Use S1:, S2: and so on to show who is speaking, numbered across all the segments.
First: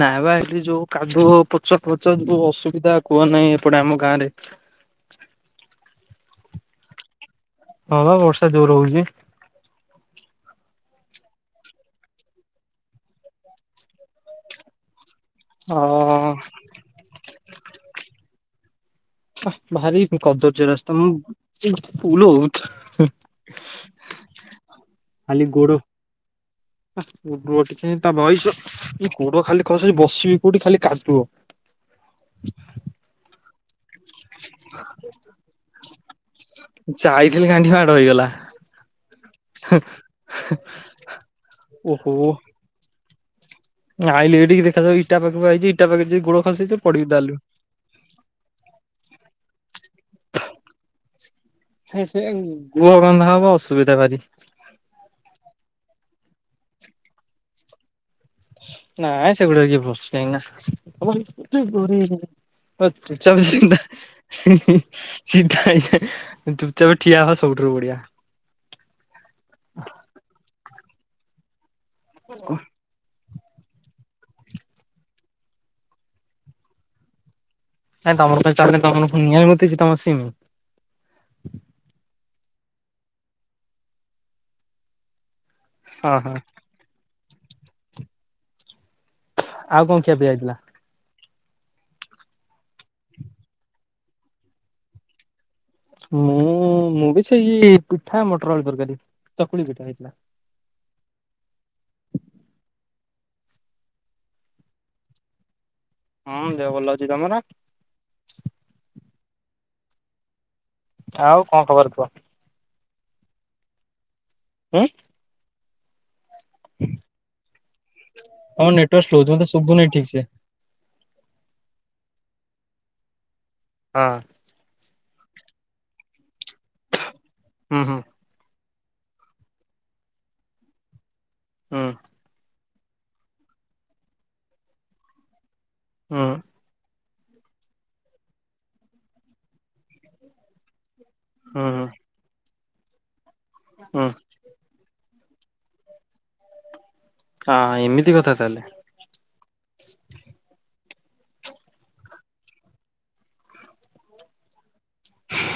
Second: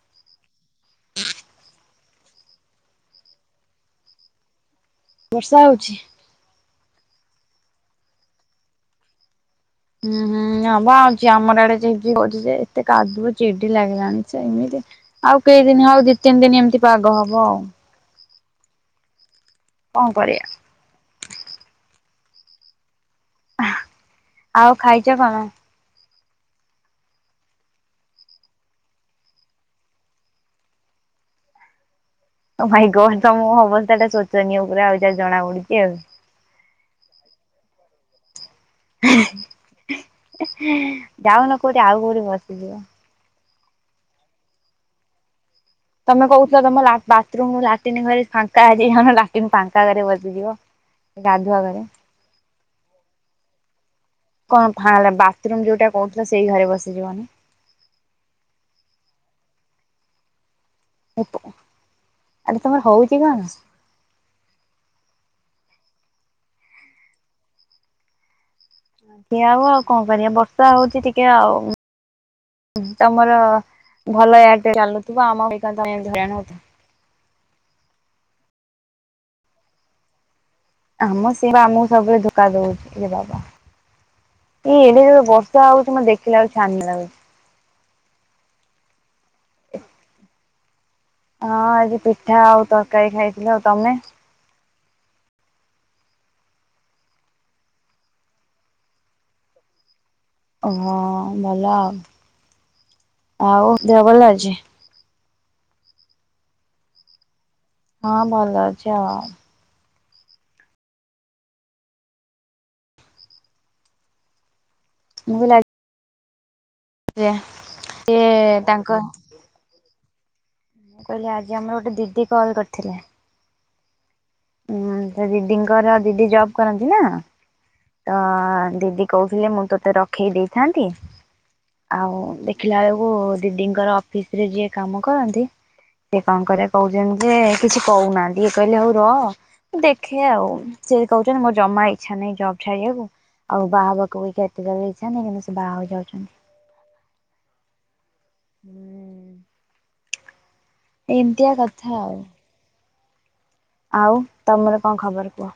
S1: ନାଇ ବା ଏଠି ଯୋଉ କାଦୁଅ ପୋଚ ପୋଚ ଯୋଉ ଅସୁବିଧା କୁହ ନାହିଁ ଏପଟେ ଆମ ଗାଁରେ
S2: ବର୍ଷା ହଉଛି
S1: ହଁ ବର୍ଷା ଜୋର ହଉଛି
S2: ହୁଁ ହୁଁ ହଁ ହଁ ବା ଆଜି ଆମର ଇଆଡେ ଝିପିଝିପି ହଉଛି ଯେ ଏତେ କାଦୁଅ ଚିଡି ଲାଗିଲାଣି ଛେ ଏମିତି ଆଉ କେଇ
S1: ଅ
S2: ଦିନ ହଉ ଦି ତିନି ଦିନ ଏମିତି ପାଗ ହବ ଆଉ
S1: ଭାରି
S2: କଣ କରିବା
S1: କଦର୍ଯ୍ୟ ରାସ୍ତା ମୁଁ ଫୁଲ ହଉ
S2: ଆଉ ଖାଇଛ
S1: ଖାଲି
S2: କଣ?
S1: ଗୋଡ ରୁହ ଟିକେ ତା ବୟସ କୋଡ ଖାଲି ଖସୁଛି ବସିବି କୋଉଠି ଖାଲି କାଦୁଅ
S2: ଓ ମାଇଁ ଗଡ୍ ତମ ଅବସ୍ଥା ଟା ଶୋଚନୀୟ ପୁରା ଆଉ ଯାହା ଜଣା ପଡୁଛି ଆଉ।
S1: ଯାଇଥିଲି ଗାଣ୍ଠି ମାଡ ହେଇଗଲା
S2: ଯାଉନ କୋଉଠି ଆଉ
S1: ଓହୋ।
S2: କୋଉଠି ବସିଯିବ
S1: ଆଇଲି ଏଇଠିକି ଦେଖାଯାଉ ଇାଟା
S2: ତମେ କହୁଥିଲ ତମ ବାଥରୁମ ଲାଟିନ ଘରେ ଫାଙ୍କା ଅଛି ଲାଟିନ ଫାଙ୍କା ଘରେ ବସିଯିବ ଗାଧୁଆ ଘରେ
S1: ସେ ସେ ଗୁହ ଗନ୍ଧା ହବ ଅସୁବିଧା ଭାରି
S2: କଣ ବାଥରୁମ ଯୋଉଟା କହୁଥିଲ ସେଇ ଘରେ ବସିଯିବନା
S1: ନା ଆ ସେଗୁଡା କିଏ ବସୁଛି ଯାଇକି
S2: ଆରେ ତମର ହଉଛି କଣ?
S1: ନା ଚ କାଇଁ ଚୁପଚାପ ଠିଆ ହ ସବୁଠାରୁ ବଢିଆ
S2: ଠିଆ ହେବା ଆଉ କଣ କରିବା ବର୍ଷା ହଉଛି ଟିକେ ଆଉ ଆମର ଭଲ ଆର୍ଟ ଚାଲୁଥିବ ଆମ ଭଳି କାଇଁ ଏମିତି ହଇରାଣ ହେଉଥିବ
S1: କାଇଁ ତମର କଣ ଚଲୁନି ତମର ଫୁଣି ନିଆରେ ବତିଛି ତମ ସିମ
S2: ଆମ ଶିରା ଆମକୁ ସବୁବେଳେ ଧୋକା ଦଉଛି ଇରେ ବାବା ଇଏ ଏଡେ ଜୋର ରେ ବର୍ଷା ହଉଛି
S1: ହଁ ହଁ।
S2: ଦେଖିଲା ବେଳକୁ ଛାନିଆ ଲାଗୁଛି
S1: ଆଉ କଣ ଖିଆ ପିଆ ହେଇଥିଲା?
S2: ହଁ ଆଜି ପିଠା ଆଉ ତରକାରୀ ଖାଇଥିଲ ଆଉ ତମେ
S1: ମୁଁ ମୁଁ ବି ସେଇ ପିଠା ମଟର ଆଳୁ ତରକାରୀ ଚକୁଳି ପିଠା ହେଇଥିଲା
S2: ହହ ଭଲ ଆଉ ଆଉ ଦେହ ଭଲ ଅଛି
S1: ହଁ ଦେହ ଭଲ ଅଛି ତମର
S2: ହଁ ଭଲ ଅଛି ଆ
S1: ଆଉ କଣ ଖବର କୁହ ହୁଁ
S2: ମୁଁ ଲ ସିଏ
S1: ତମ
S2: ତାଙ୍କ
S1: ନେଟୱକ୍ ସ୍ଲୋ ଅଛି ମତେ ସୁଭୁ ନେହି ଠିକ ସେ
S2: ମୁଁ କହିଲି ଆଜି ଆମର ଗୋଟେ ଦିଦି କଲ୍ କରିଥିଲେ
S1: ହଁ
S2: ହଁ ଦିଦିଙ୍କର ଦିଦି ଜବ କରନ୍ତି ନା
S1: ହୁଁ ହୁଁ
S2: ତ ଦିଦି କହୁଥିଲେ ମୁଁ ତୋତେ ରଖେଇ ଦେଇଥାନ୍ତି
S1: ହୁଁ
S2: ଆଉ ଦେ ଦେଖିଲା ବେଳକୁ ଦିଦିଙ୍କର ଅଫିସ ରେ ଯିଏ କାମ କରନ୍ତି ସେଏ
S1: ହୁଁ
S2: କଣ କରିବା କହୁ ଯେମିତି କିଛି କହୁନାହାନ୍ତି ଇଏ କହିଲେ ହଉ ର ଦେଖେ ଆଉ ସେ ଯଦି କହୁଛନ୍ତି ମୋର ଜମା
S1: ହୁଁ
S2: ଇଛା ନାହିଁ ଜବ୍ ଛାଡିବାକୁ ଆଉ
S1: ହୁଁ
S2: ବାହାହେବାକୁ ବି ଏତଜଲ୍ଡି କିନ୍ତୁ ସେ ବାହାହେବାକୁ ଯାଉଛନ୍ତି
S1: ହଁ ଏମିତି କଥା ତାହେଲେ
S2: ଏମିତିଆ କଥା ଆଉ ଆଉ ତମର କଣ ଖବର କୁହ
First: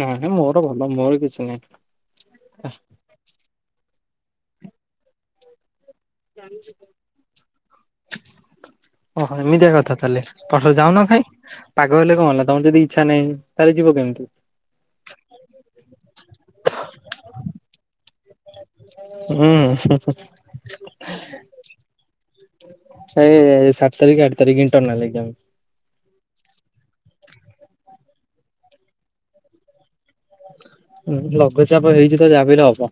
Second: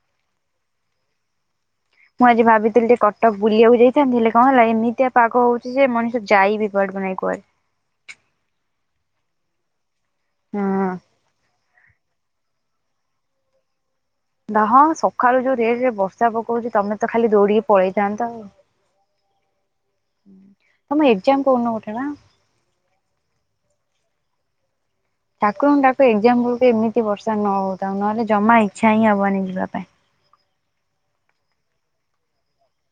S1: ନାଇଁ ନାଇଁ ମୋର ଭଲ ମୋର କିଛି ନାହିଁ
S2: ମୁଁ ଆଜି ଭାବିଥିଲି ଟିକେ କଟକ ବୁଲିବାକୁ ଯାଇଥାନ୍ତି ହେଲେ କଣ ହେଲା ଏମିତିଆ ପାଗ ହଉଛି ଯେ ମଣିଷ ଯାଇ ବି କୁଆଡୁକୁ ନାଇ କୁଆଡେ
S1: କ ତାହେଲେ ପରେ
S2: ହଁ
S1: ଯାଉନ କାଇଁ ପାଗ ହେଲେ କଣ ହେଲା ତମର ଯଦି ଇଚ୍ଛା ନାହିଁ ତାହେଲେ ଯିବ କେମିତି
S2: ଦ ହଁ ସକାଳୁ ଯୋଉ ରେଟ ରେ ବର୍ଷା ପକଉଛି ତମେ ତ ଖାଲି ଦୌଡିକି ପଳେଇ ଯାଅନ୍ତ ଆଉ ଉଁ
S1: ହୁଁ।
S2: ତମ ଏକ୍ସାମ୍ କୋଉ ଦିନ ଗୋଟେ ବା?
S1: ସେଇ ସାତ ତାରିକି ଆଠ ତାରିକି।
S2: ଠାକୁରଙ୍କୁ ଡାକ ଏଗଜାମ୍ ବହୁତ୍ ଏମିତି ବର୍ଷା ନ ହଉଥାଉ ନହେଲେ ଜମା ଇଚ୍ଛା ହିଁ ହବନି ଯିବା ପାଇଁ।
S1: ଲ ଲଘୁଚାପ ହେଇଛି ତ ଯାହାବି ହେଲେ ହବ।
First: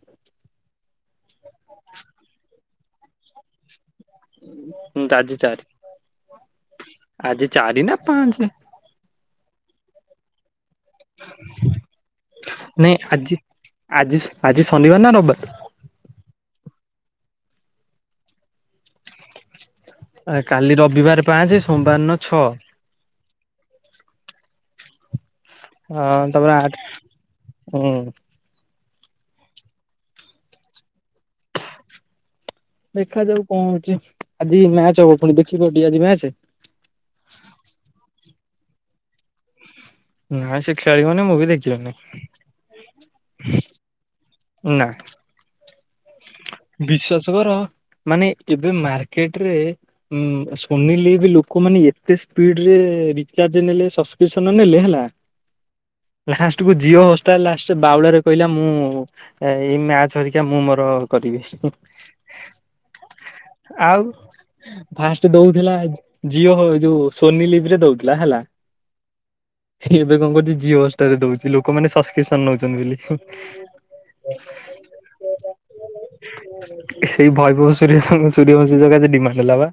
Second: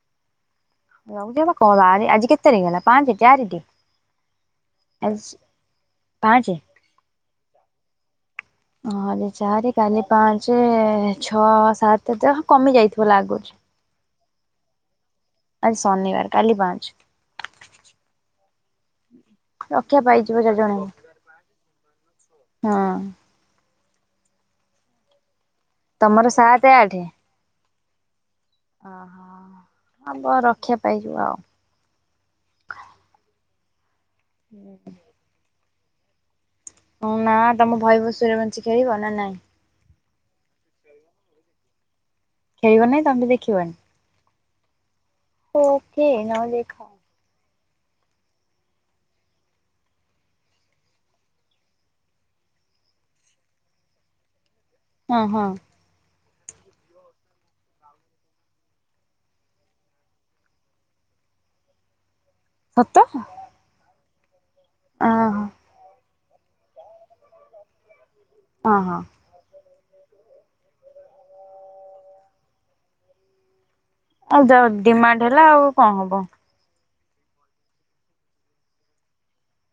S2: ଲଘୁଚାପ ବା କହ ଆ ଆଜି କେତେ ତାରିଖ ହେଲା ପାଞ୍ଚା ଚାରିଟି
S1: ହୁଁ
S2: ଆଜ୍
S1: ଆଜି ଚାରି
S2: ପାଞ୍ଚେ
S1: ଆଜି ଚାରି ନା ପାଞ୍ଚେ
S2: ହଁ ଆଜି ଚାରି କାଲି ପାଞ୍ଚ ଛଅ ସାତେ ତ କମି
S1: ନାଇଁ
S2: ଯାଇଥିବ
S1: ଆଜି
S2: ଲାଗୁଛି।
S1: ଆଜି ଆଜି ଶନିବାର ନା ରବ୍
S2: ଆଜି ଶନିବାର କାଲି ପାଞ୍ଚ। ରକ୍ଷା ପାଇଯିବ
S1: ଆ
S2: ଯା ଜଣେ
S1: କାଲି
S2: ହଁ
S1: ରବିବାରେ ପାଞ୍ଚେ ସୋମବାରନ ଛଅ ଆଁ
S2: ତମର
S1: ତାପରେ
S2: ସାତେ
S1: ଆଠେ ହୁଁ।
S2: ହଁ ହଁ ହଁ ଆମ ରକ୍ଷା ପାଇଯିବ ଆଉ।
S1: ଦେଖାଯାଉ କଣ ହଉଛି ଆଜି ମ୍ୟାଚ ହବ ପୁଣି ଦେଖିବ ଟିକେ ଆଜି ମ୍ୟାଚ
S2: ହଁ ନା ତମ ବୈବଭସୂର୍ଯ୍ୟବଂଶୀ ଖେଳିବ ନା ନାଇଁ?
S1: ନାଇଁ ସେ ଖେଳିବନି ମୁଁବି ଦେଖିବିନି।
S2: ଖେଳିବ ନାଇଁ ତମେ ବି ଦେଖିବନି।
S1: ଉ ନା,
S2: ଓକେ ନ ଦେଖ
S1: ବିଶ୍ୱାସ କର ମାନେ ଏବେ ମାର୍କେଟରେ ଉ ସୋନିଲିଭ୍ ଲୋକମାନେ ଏତେ ସ୍ପିଡ୍ ରେ ରେ ରିଚାର୍ଜ ନେଲେ ସବସ୍କ୍ରିପସନ ନେଲେ ହେଲା
S2: ହଁ ହଁ
S1: ଲାଷ୍ଟ କୁ ଜିଓ ହଷ୍ଟାଲ ଲାଷ୍ଟ ବାଉଳାରେ କହିଲା ମୁଁ ଏଇ ମ୍ୟାଚ ହେରିକା ମୁଁ ମ ର କରିବି ହୁଁ
S2: ସତ?
S1: ଫାଷ୍ଟ
S2: ଓହୋ
S1: ଦୋଉଥିଲା ଜିଓ ଯୋଉ ସୋନି ଲିଭରେ ଦୋଉ ଥିଲା ହେଲା।
S2: ହଁ ହଁ
S1: ଏବେ କଣ କରୁଛି ଜିଓ ହସ୍ଟାର୍ ଦୋଉଛି ଲୋକମାନେ ସବସ୍କ୍ରିପସନ ନୋଉଚନ୍ତି ବୋଲି।
S2: ଆଉ ଯ ଡିମାଣ୍ଡ ହେଲା ଆଉ କଣ ହବ
S1: ସେଇ ବୈଭବ ସୂର୍ଯ୍ୟ ସଙ୍ଗେ ସୂର୍ଯ୍ୟବଂଶୀ ସକାଶେ ଡିମାଣ୍ଡ ହେଲା ବା।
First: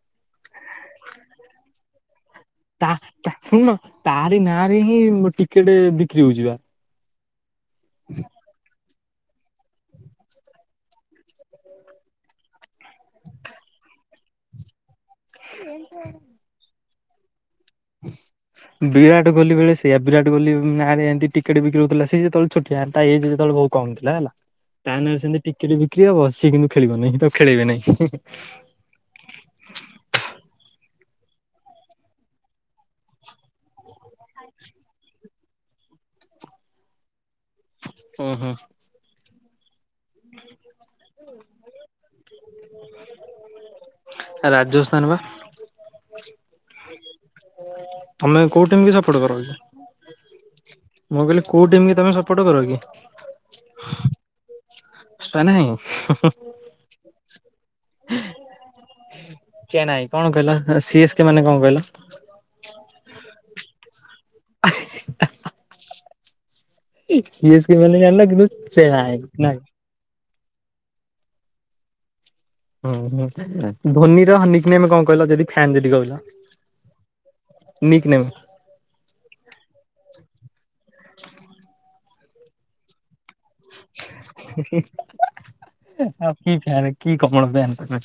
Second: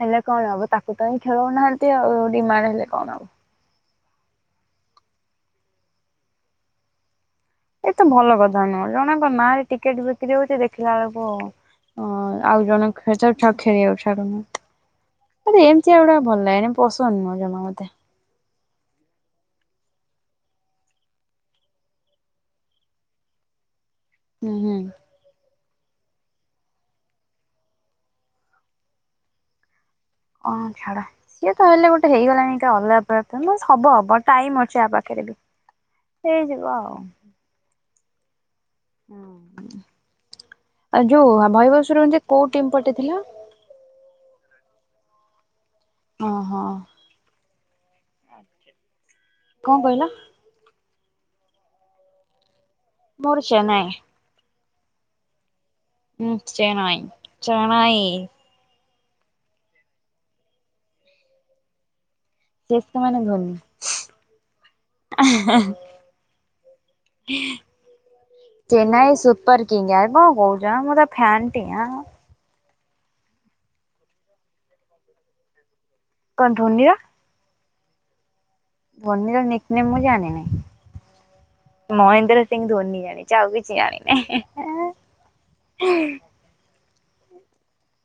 S2: ହେଲେ କଣ ହବ ତାକୁ ତ ହିଁ ଖେଳଉନାହାନ୍ତି ଆଉ ଡିମାଣ୍ଡ ହେଲେ
S1: ତା
S2: କଣ ହବ।
S1: ତା ଶୁଣ ତାରି ନାଁରେ ହିଁ ଟିକେଟ ବିକ୍ରି ହଉଛି ବା।
S2: ଏତ ଭଲ କଥା ନୁହଁ ଜଣଙ୍କ ନାଁରେ ଟିକେଟ ବିକ୍ରି ହୋଉଛି ଦେଖିଲା ବେଳକୁ ଓ ଆଉ ଜଣେ ଖେଳୁଚନ୍ତି ତାକୁ ଖେଳିବାକୁ ଛାଡୁନାହାନ୍ତି। ଆରେ ଏମିତିଆ ଗୁଡ଼ା ଭଲ ଲାଗେନି ପସନ୍ଦ ନୁହେ ଜମା ମତେ।
S1: ବିରାଟ କୋହଲି ବେଳେ ସେଇଆ ବିରାଟ କୋହଲି ନାରେ ଏମିତିି ଟିକେଟ୍ ବିକିରି ହେଉଥିଲା ସେ ଯେତବେଳେ ଛୋଟିଆ ତା ଏଜେ ଯେତେବେଳେ ବହୁତ୍ କମ ଥିଲା ହେଲା।
S2: ହୁଁ ହୁଁ।
S1: ତା ନାରେ ସେମିତି ଟିକେଟ୍ ବି କି ହବ ସିଏ କିନ୍ତୁ ଖେଳିବ ନାହିଁ। ତାକୁ ଖେଳେଇବେ ନାହିଁ।
S2: ହଁ ଛାଡ ସିଏ ତ ହେଲେ ଗୋଟେ ହେଇଗଲାଣି ହେଟା ଅଲଗା ପ୍ରଥା ହବ ହବ ଟାଇମ ଅଛି ଆ ପାଖରେ। ଏଠୁ ହେଇଯିବ ଆଉ
S1: ଅ ହ
S2: ହୁଁ ଏ ଯୋଉ ବୈଭବ ସୂର୍ଯ୍ୟବଂଶୀ କୋଉ ଟିମ୍ ପଟେ ଥିଲା?
S1: ରାଜସ୍ଥାନ ବା।
S2: ଓହୋ।
S1: ତମେ କୋଉ ଟିମ କୁ ଜ
S2: କଣ କହିଲ?
S1: ମୁଁ କହିଲି କୋଉ ଟିମ୍ କି ତମେ ସପୋର୍ଟ କର କି?
S2: ମୋର ଚେନ୍ନାଇ।
S1: ସ୍ତେନେଇ।
S2: ହଁ ଚେଣଇ ଚେଣାଇ,
S1: ଚେନାଇ କଣ କହିଲ ସିଏସ୍ କେ ମାନେ କଣ କହିଲ?
S2: [unintelligible] ହେଁ ହେଁ,
S1: [inaudible] ସିଏସ୍ କେ ମାନେ ଜାଣିନ କିନ୍ତୁ
S2: ଚେନ୍ନାଇ
S1: ନା
S2: ସୁପର କିଙ୍ଗ ଆଉ କଓଁ କହୁଚ ମୁଁ ତା ଫ୍ୟାନ। ଟିଆଁ।
S1: ହୁଁ ହୁଁ ଧୋନୀର ହଁ ନିକ୍ ନେମ୍ କଣ କହିଲ ଯଦି ଫ୍ୟାନ ଯଦି କ
S2: କଣ ଧୋନିଅ
S1: ନିକ୍ ନେମ୍।
S2: ଧୋନିର ନିକ୍ ନେମ୍ ମୁଁ ଜାଣିନି।
S1: [inaudible]
S2: ମହେନ୍ଦ୍ର ସିଂ ଧୋନି ଜାଣିଛି ଆଉ କିଛି ଜାଣିିନାହିଁ।
S1: ଆଉ କି ଫ୍ୟାନ୍ କି କଅଣ ବ୍ୟନ ତମେ।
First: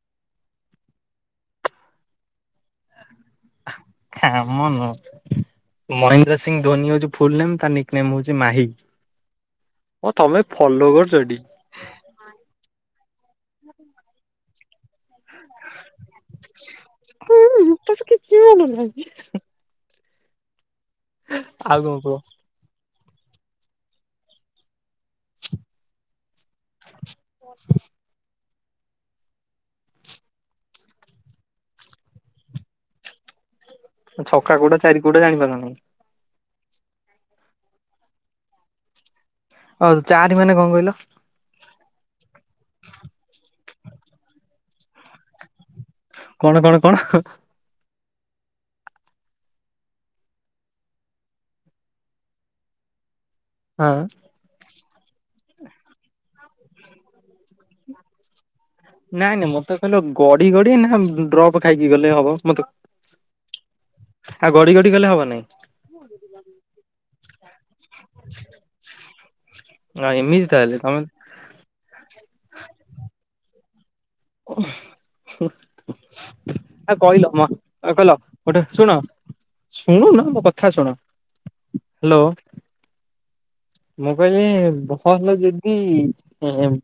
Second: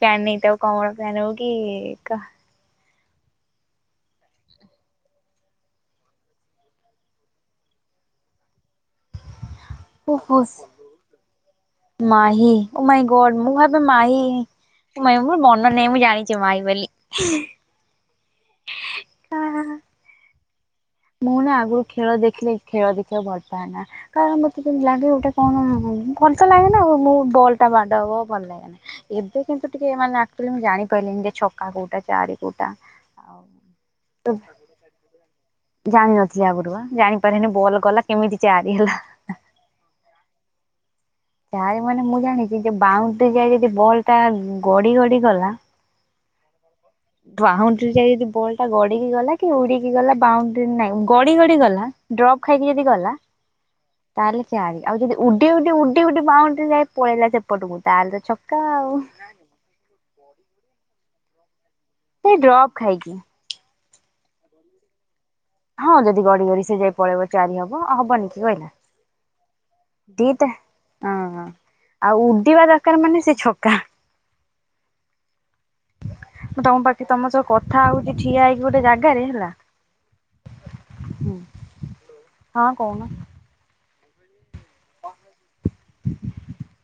S2: ପ୍ୟାନ୍ ନେଇଥାଉ [unintelligible]
S1: ହାଁ ମୁନୁ। ମହେନ୍ଦ୍ର ସିଂହ ଧୋନି ହଉଛି ତା ଫୁଲ ନେମ୍ ତା ନିକ୍ ନେମ୍ ହଉଛି ମାହି। ହଁ
S2: ଓହୋ
S1: ତମେ ଫଲୋ କରୁଚ ଏଠି।
S2: ମାହି ଓ ମାଈ ଗଡ୍ ମୁଁ ଭାବେ ମାଇ [unintelligible] ମୋର ମନ ନାହିଁ ମୁଁ ଜାଣିଛି ମାଇ ବୋଲି।
S1: ଆଉ କଣ [unintelligible]
S2: ମୁଁ ନା ଆଗରୁ ଖେଳ ଦେଖିଲେ ଖେଳ ଦେଖିବାକୁ ଭଲ ପାଏନା। କାରଣ ମୋତେ କେମତି ଲାଗେ ଗୋଟେ କଣ ଭଲ ତ ଲାଗେନା ଆଉ ମୋ ବଲ୍ ଟା ବାଡ ହବ ଭଲ ଲାଗେନା। ଏବେ କିନ୍ତୁ ଟିକେ ମାନେ ଅକ୍ଚୁଆଲି ମୁଁ ଜାଣି ପାରିଲିନି ଯେ ଛକା କୋଉଟା ଚାରି କୋଉଟା। ଆଉ
S1: ଛକା କଉଟା ଚାରି କୋଉଟା ଜାଣି ପାରିଲୁନୁ?
S2: ଜାଣିିନଥିଲି ଆଗରୁ ବା ଜାଣିପାରେନି ବଲ୍ ଗଲା କେମିତି ଚାରି ହେଲା।
S1: ହଉ ଚାରି ମାନେ କଣ କହିଲ?
S2: ଚାରି ମାନେ ମୁଁ ଜାଣିଛି ଯେ ବାଉଣ୍ଡ୍ରି ଯାଏ ଯଦି ବଲ୍ ଟା ଗଡି ଗଡି ଗଲା।
S1: କଣ କଣ?
S2: [unintelligible] ବଲ୍ ଟା ଗଡିକି ଗଲା କି ଉଡିକି ଗଲା ବାଉଣ୍ଡ୍ରି ନାଇଁ ଗ ଗଡି ଗଲା ଡ୍ରପ୍ ଖାଇକି ଯଦି ଗଲା।
S1: ହଁ
S2: ତାହେଲେ ଚାରି ଆଉ ଯଦି ଉଡି-ଉଡି-ଉଡି ବାଉଣ୍ଡ୍ରି ଯାଏ ପଳେଇଲା। ସେପଟକୁ ତାଆଲେ ଛ
S1: ନାଇଁ ନାଇଁ ମତେ କହିଲ ଗଡି ଗଡି ନା ଡ୍ରପ୍ ଖାଇକି ଗଲେ
S2: ସେ
S1: ହବ ମତେ
S2: ଡ୍ରପ୍ ଖାଇକି
S1: ଆଉ ଗଡି-ଗଡି ଗଲେ ହବନାଇ।
S2: ହଁ ଯଦି ଗଡି-ଗଡି ସେ ଯାଇ ପଳେଇବ ଚାରି ହବ ଆଉ ହବନି କି କହିଲା?
S1: ଆ ଏମିତି
S2: ଦିଟା
S1: ତାହେଲେ ତମେ
S2: ହଁ ଆଉ ଉଡିବା ଦରକାର ମାନେ ସେ ଛକା।
S1: ଓ [unintelligible]
S2: ତମ ପାଖି ତମ ସହ କଥା ହଉଛି ଠିଆ ହେଇକି ଗୋଟେ ଜାଗାରେ ହେଲା।
S1: ଶୁଣୁନ ମୋ କଥା ଶୁଣ। ହ୍ୟାଲୋ
S2: ହଁ କହୁନ।
S1: ମୁଁ କହିଲି ବଲ ଯଦି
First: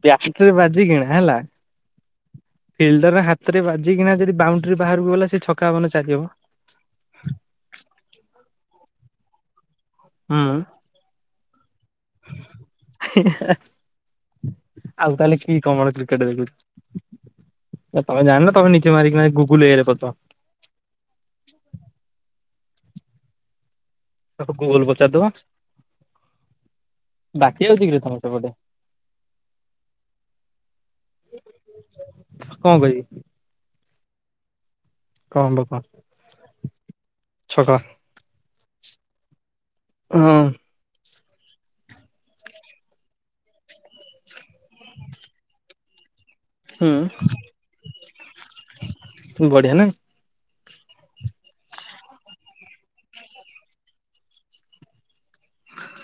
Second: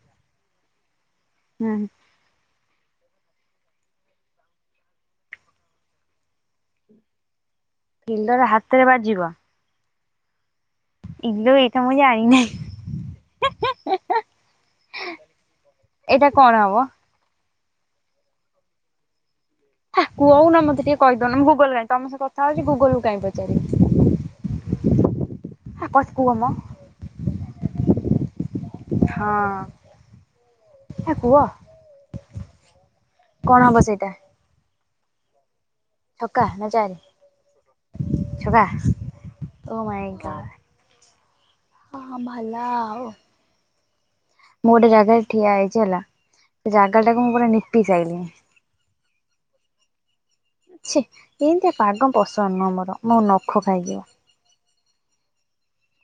S1: ବ୍ୟାଟ୍ ରେ ବାଜି କିନା ହେଲା।
S2: ହୁଁ
S1: ଫିଲ୍ଡର ହାତରେ ବାଜିକିନା ଯଦି ବାଉଣ୍ଡ୍ରି ବାହାରକୁ ଗଲା ସେ ଛକା ହବନା ଚାରି ହେବ। [inaudible]
S2: ତେରେ ବାଜିବ।
S1: ହଁ।
S2: ଇଲୋ ଏଇଟା ମୁଁ ଜାଣିନାଇ।
S1: ଆଉ ତାହେଲେ କି କମଳ କ୍ରିକେଟ
S2: ହବ?
S1: ଦେଖୁଛି ତମେ ଜାଣିନ ତମେ ନିଜେ ମାରିକିନା ଗୁ
S2: ହେ କୁହୁନ ମତେ ଟିକେ କହିଦଉନ ମୁଁ ଗୁଗଲ କାଇଁ ତମ ସ କଥା ହଉଛି ଗୁଗଲକୁ କାଇଁ ପଚାରିବି।
S1: ତା ଗୁଗଲ କୁ ପଚାରିଦେବା।
S2: ଆ କ କୁହ ମ
S1: ବାକି ଅଛି କି ରେ ତମର ସେପଟେ?
S2: ହେ କୁହ
S1: କଣ କହିବି
S2: କଣ ହବ ସେଇଟା?
S1: [unintelligible]
S2: ଛକା ନଚାରି
S1: ଛକା
S2: ଛକା। ଓ ମାୟି ଗ
S1: ହଁ
S2: ହଁ ଭଲ ଆଉ। ମୁଁ ଗୋଟେ ଜାଗାରେ ଠିଆ ହେଇଛି ହେଲା। ସେ ଜାଗା
S1: ହୁଁ
S2: ଟାକୁ ମୁଁ ପୁରା ନିପି ସାଇଲିନି।
S1: ବଢିଆ ନା।
S2: ଛି ଏମିତିଆ ପାଗ ପସନ୍ଦ ନୁହଁ ମୋର ମୋ ନଖ ଖାଇଯିବ।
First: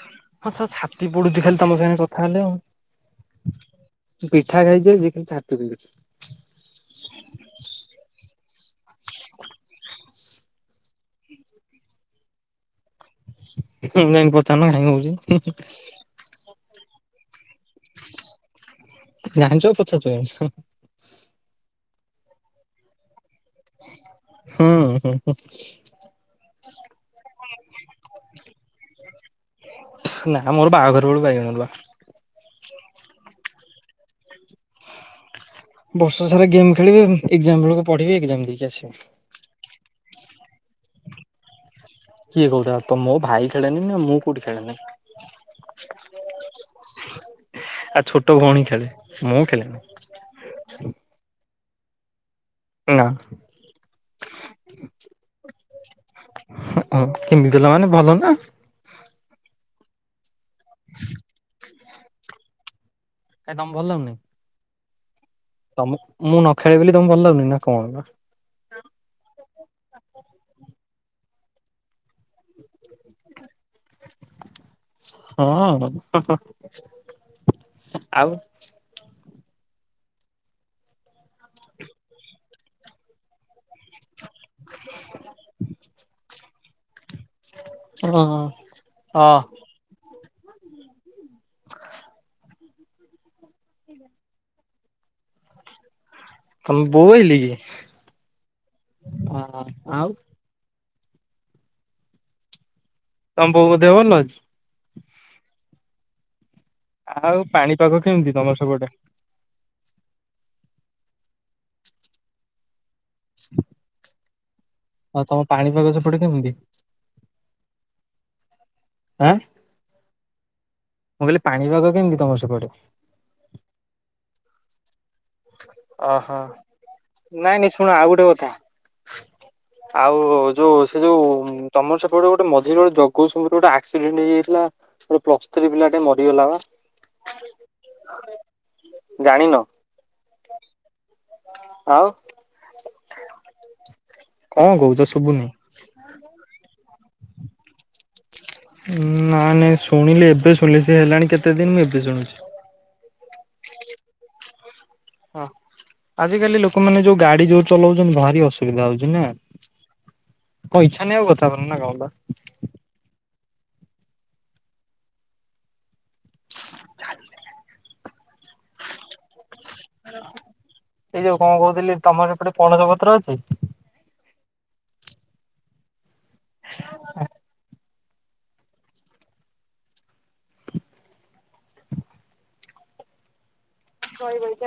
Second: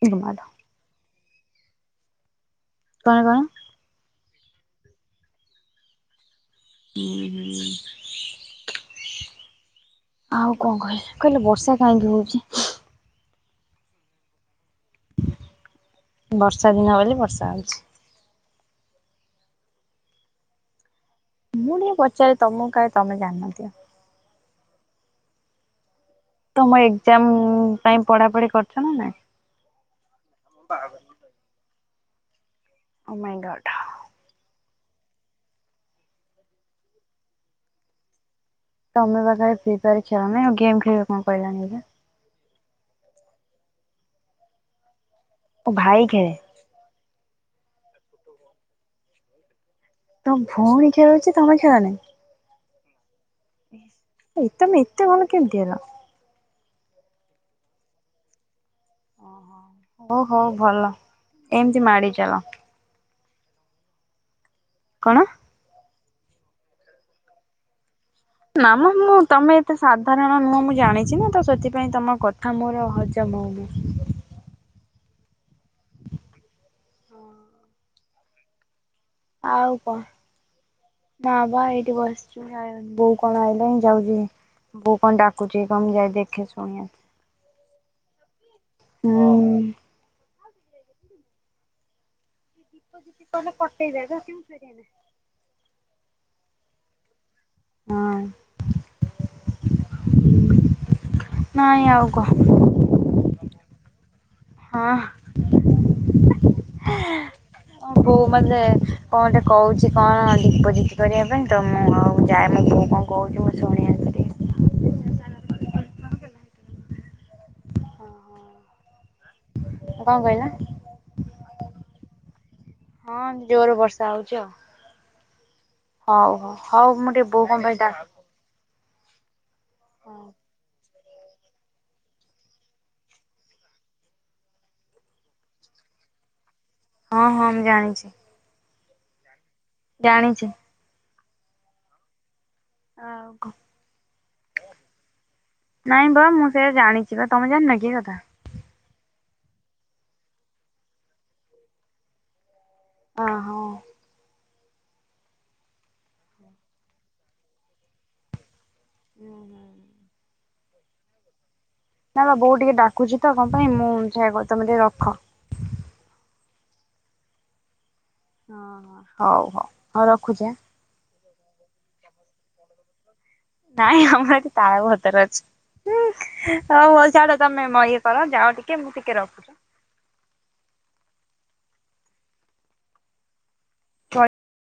S2: ଇଲୋ ମାଲୋ।
S1: ହଁଛ ଛାତି ପଡୁଛି ଖାଲି ତମ ସାଙ୍ଗେ କଥା ହେଲେ ଆଉ।
S2: କଣେ କଣ?
S1: ପିଠା ଖାଇଛି ଯଏ ଛାତି ବିନ୍ଧୁଚି।
S2: ଆଉ କଣ କହିଲି କହିଲେ ବର୍ଷା କାହିଁକି ହଉଛି?
S1: ଯାଇଙ୍କ ପଚାରୁ ନା କାଇଁ ହଉଛି?
S2: ଖାଲି ବର୍ଷା ଅଛି।
S1: ଜାଣିଛ ପଚାରୁଛ କାଇଁ?
S2: ମୁଁ ଟିକେ ପଚାରି ତମକୁ କାହିଁ ତମେ ଜାଣିନଥିବା।
S1: ହୁଁ ହୁଁ ହଁ।
S2: ତମ ଏକ୍ଜାମ ପାଇଁ ପଢାପଢି କରିଛ ନା ନାଇ?
S1: ନା ମୋର ବାହାଘର ବେଳୁ ବାଇଗଣ ରୁଆ।
S2: ଓମାଇ ଗଡହ।
S1: ବର୍ଷ ସାରା ଗେମ୍ ଖେଳିବି। ଏକ୍ଜାମ ବେଳକୁ ପଢିବେ ଏକ୍ସାମ୍ ଦେଇ
S2: ତମେ ପାଖରେ ଫି ଫାର ଖେଳ ନାହି ଆଉ ଗେମ୍ ଖେଲିବ କଣ କହିଲାନି ଯେ।
S1: କିଏ କହୁଥିଲା ତ ମୋ ଭାଇ ଖେଳେ ନି ନା ମୁଁ କୋଉଠି ଖେଳେନି?
S2: ଓ ଭାଇ ଖେଳେ।
S1: ଆଉ ଛୋଟ ଭଉଣୀ ଖେଳେ ମୁଁ ଖେଳେନି।
S2: ତମ ଭଉଣୀ ଖେଳୁଛି ତମେ ଖେଳ ନାଇ?
S1: ନା।
S2: ଏତମେ ଏତେ ଭଲ କେମିତି ହେଲ?
S1: [unintelligible]
S2: ଓହୋ ହଉ ହଉ ଭଲ ଏମିତି ମାଡି ଚାଲ।
S1: କାଇଁ ତମ ଭଲାଗୁନି।
S2: କଣ?
S1: ମୁଁ ନ ଖେଳେ ବୋଲି ତମେ ଭଲ ଲାଗୁନି ନା କଣ ନା?
S2: ନା ମ ମୁଁ ତମେ ଏତେ ସାଧାରଣ ନୁହଁ ମୁଁ ଜାଣିଛି ନା ତ ସେଥିପାଇଁ ତମ କଥା ମୋର ହଜମହଉନି।
S1: ହଁ ଆଉ।
S2: ଆଉ କଣ ମା ବା ଏଇଠି ବସିଛ ଆ ବୋଉ କଣ ଆଇିଲାଣି ଯାଉଛି ବୋଉ କଣ ଡାକୁଛି କଣ ଯାଇ ଦେଖି ଶୁଣି ଆସେ।
S1: ହଁ। ହଁ।
S2: ହୁଁ।
S1: [inaudible]
S2: [unintelligible]
S1: ତମ ବୋଉ ଆଇଲେ କି?
S2: ହଁ
S1: ଓହୋ ଆଉ।
S2: ନାଇଁ ଆଉ କହ।
S1: ତମ ବୋଉଙ୍କ ଦେହ ଭଲ ଅଛି।
S2: ହଁ। [unintelligible] କିଛି କଣ
S1: ଆଉ
S2: ଦୀପ
S1: ପାଣିପାଗ
S2: ଜିତି
S1: କେମିତି
S2: କରିବା
S1: ତମର ସେପଟେ?
S2: ପାଇଁ ତ ମୁଁ ଆଉ ଯାଏ ମୁଁ ବୋଉ କଣ କହୁଛି ମୁଁ ଶୁଣିଆସିକି।
S1: ଆଉ ତମ ପାଣିପାଗ ସେପଡେ କେମିତି? ଆଁ।
S2: କଣ କହିଲା।
S1: ମୁଁ କହିଲି ପାଣିପାଗ କେମିତି ତମର ସେପଟେ?
S2: ହଁ ଜୋରରେ ବର୍ଷା ହଉଛି ଆଉ। ହଉ
S1: ଓହୋ
S2: ହଉ ହଉ ମୁଁ ଟିକେ
S1: ନାଇଁ
S2: ବୋଉ କଣ
S1: ନାଇଁ
S2: ପାଇଁ ଡା
S1: ଶୁଣ ଆଉ ଗୋଟେ କଥା। ଆଉ
S2: ହଁ
S1: ଯୋଉ ସେ ଯୋଉ ତମର ସେପଟ ଗୋଟେ ମଝିରେ ଜଗଉଛନ୍ତି ରେ ଗୋଟେ ଆକ୍ସିଡେଣ୍ଟ ହେଇଯାଇଥିଲା ଟେ ପ୍ଲସ ଥ୍ରୀ ପିଲା ଟେ ମରିଗଲା ବା।
S2: ହଁ ହଁ ମୁଁ ଜାଣିଛି।
S1: ଜାଣିନ?
S2: ଜାଣିଛି।
S1: ଆଉ
S2: ଆଉ କହ
S1: କଣ କହୁଛ ଶୁଭୁନି।
S2: ନାଇଁ ବା ମୁଁ ସେଇଆ ଜାଣିଛି। ସେବା ତମେ ଜାଣିିନ କିଏ କଥା?
S1: ନା ନାଇଁ ଶୁଣିଲି ଏବେ ଶୁଣିଲି ସି ହେଲାଣି କେତେ ଦିନ ମୁଁ ଏବେ ଶୁଣୁଛି।
S2: ଆଁ ହୋ।
S1: ହଁ ଆଜିକାଲି ଲୋକମାନେ ଯୋଉ ଗାଡି ଯୋଉ ଚଲାଉଛନ୍ତି ଭାର ଅସୁ ଅସୁବିଧା ହୋଉଛି ନା କଣ ଇଚ୍ଛା ନାଇଁ ଆଉ କଥା ହବା।
S2: ନା ବା ବୋଉ ଟିକେ ଡାକୁଛି ତ କଣ ପାଇଁ ମୁଁ ଯାଏ ତମେ ଟିକେ ରଖ।
S1: ଚାଲ୍ ସିଧା।
S2: ହୋଉ ହୋଉ ଆଉ ରଖୁଛି ଆଁ।
S1: ଏଇ ଯୋଉ କଣ କହୁଥିଲି ତମର ଏପଟେ ପଣସ ପତ୍ର ଅଛି।
S2: ନାଇଁ ଆମର ତା ପତର ଅଛି ହଉ ଚାଡ ତମ ମ ଇଏ କଣ ଯାଅ ଟିକେ ମୁଁ ଟିକେ ରଖୁଛି।
S1: କହି କହିକା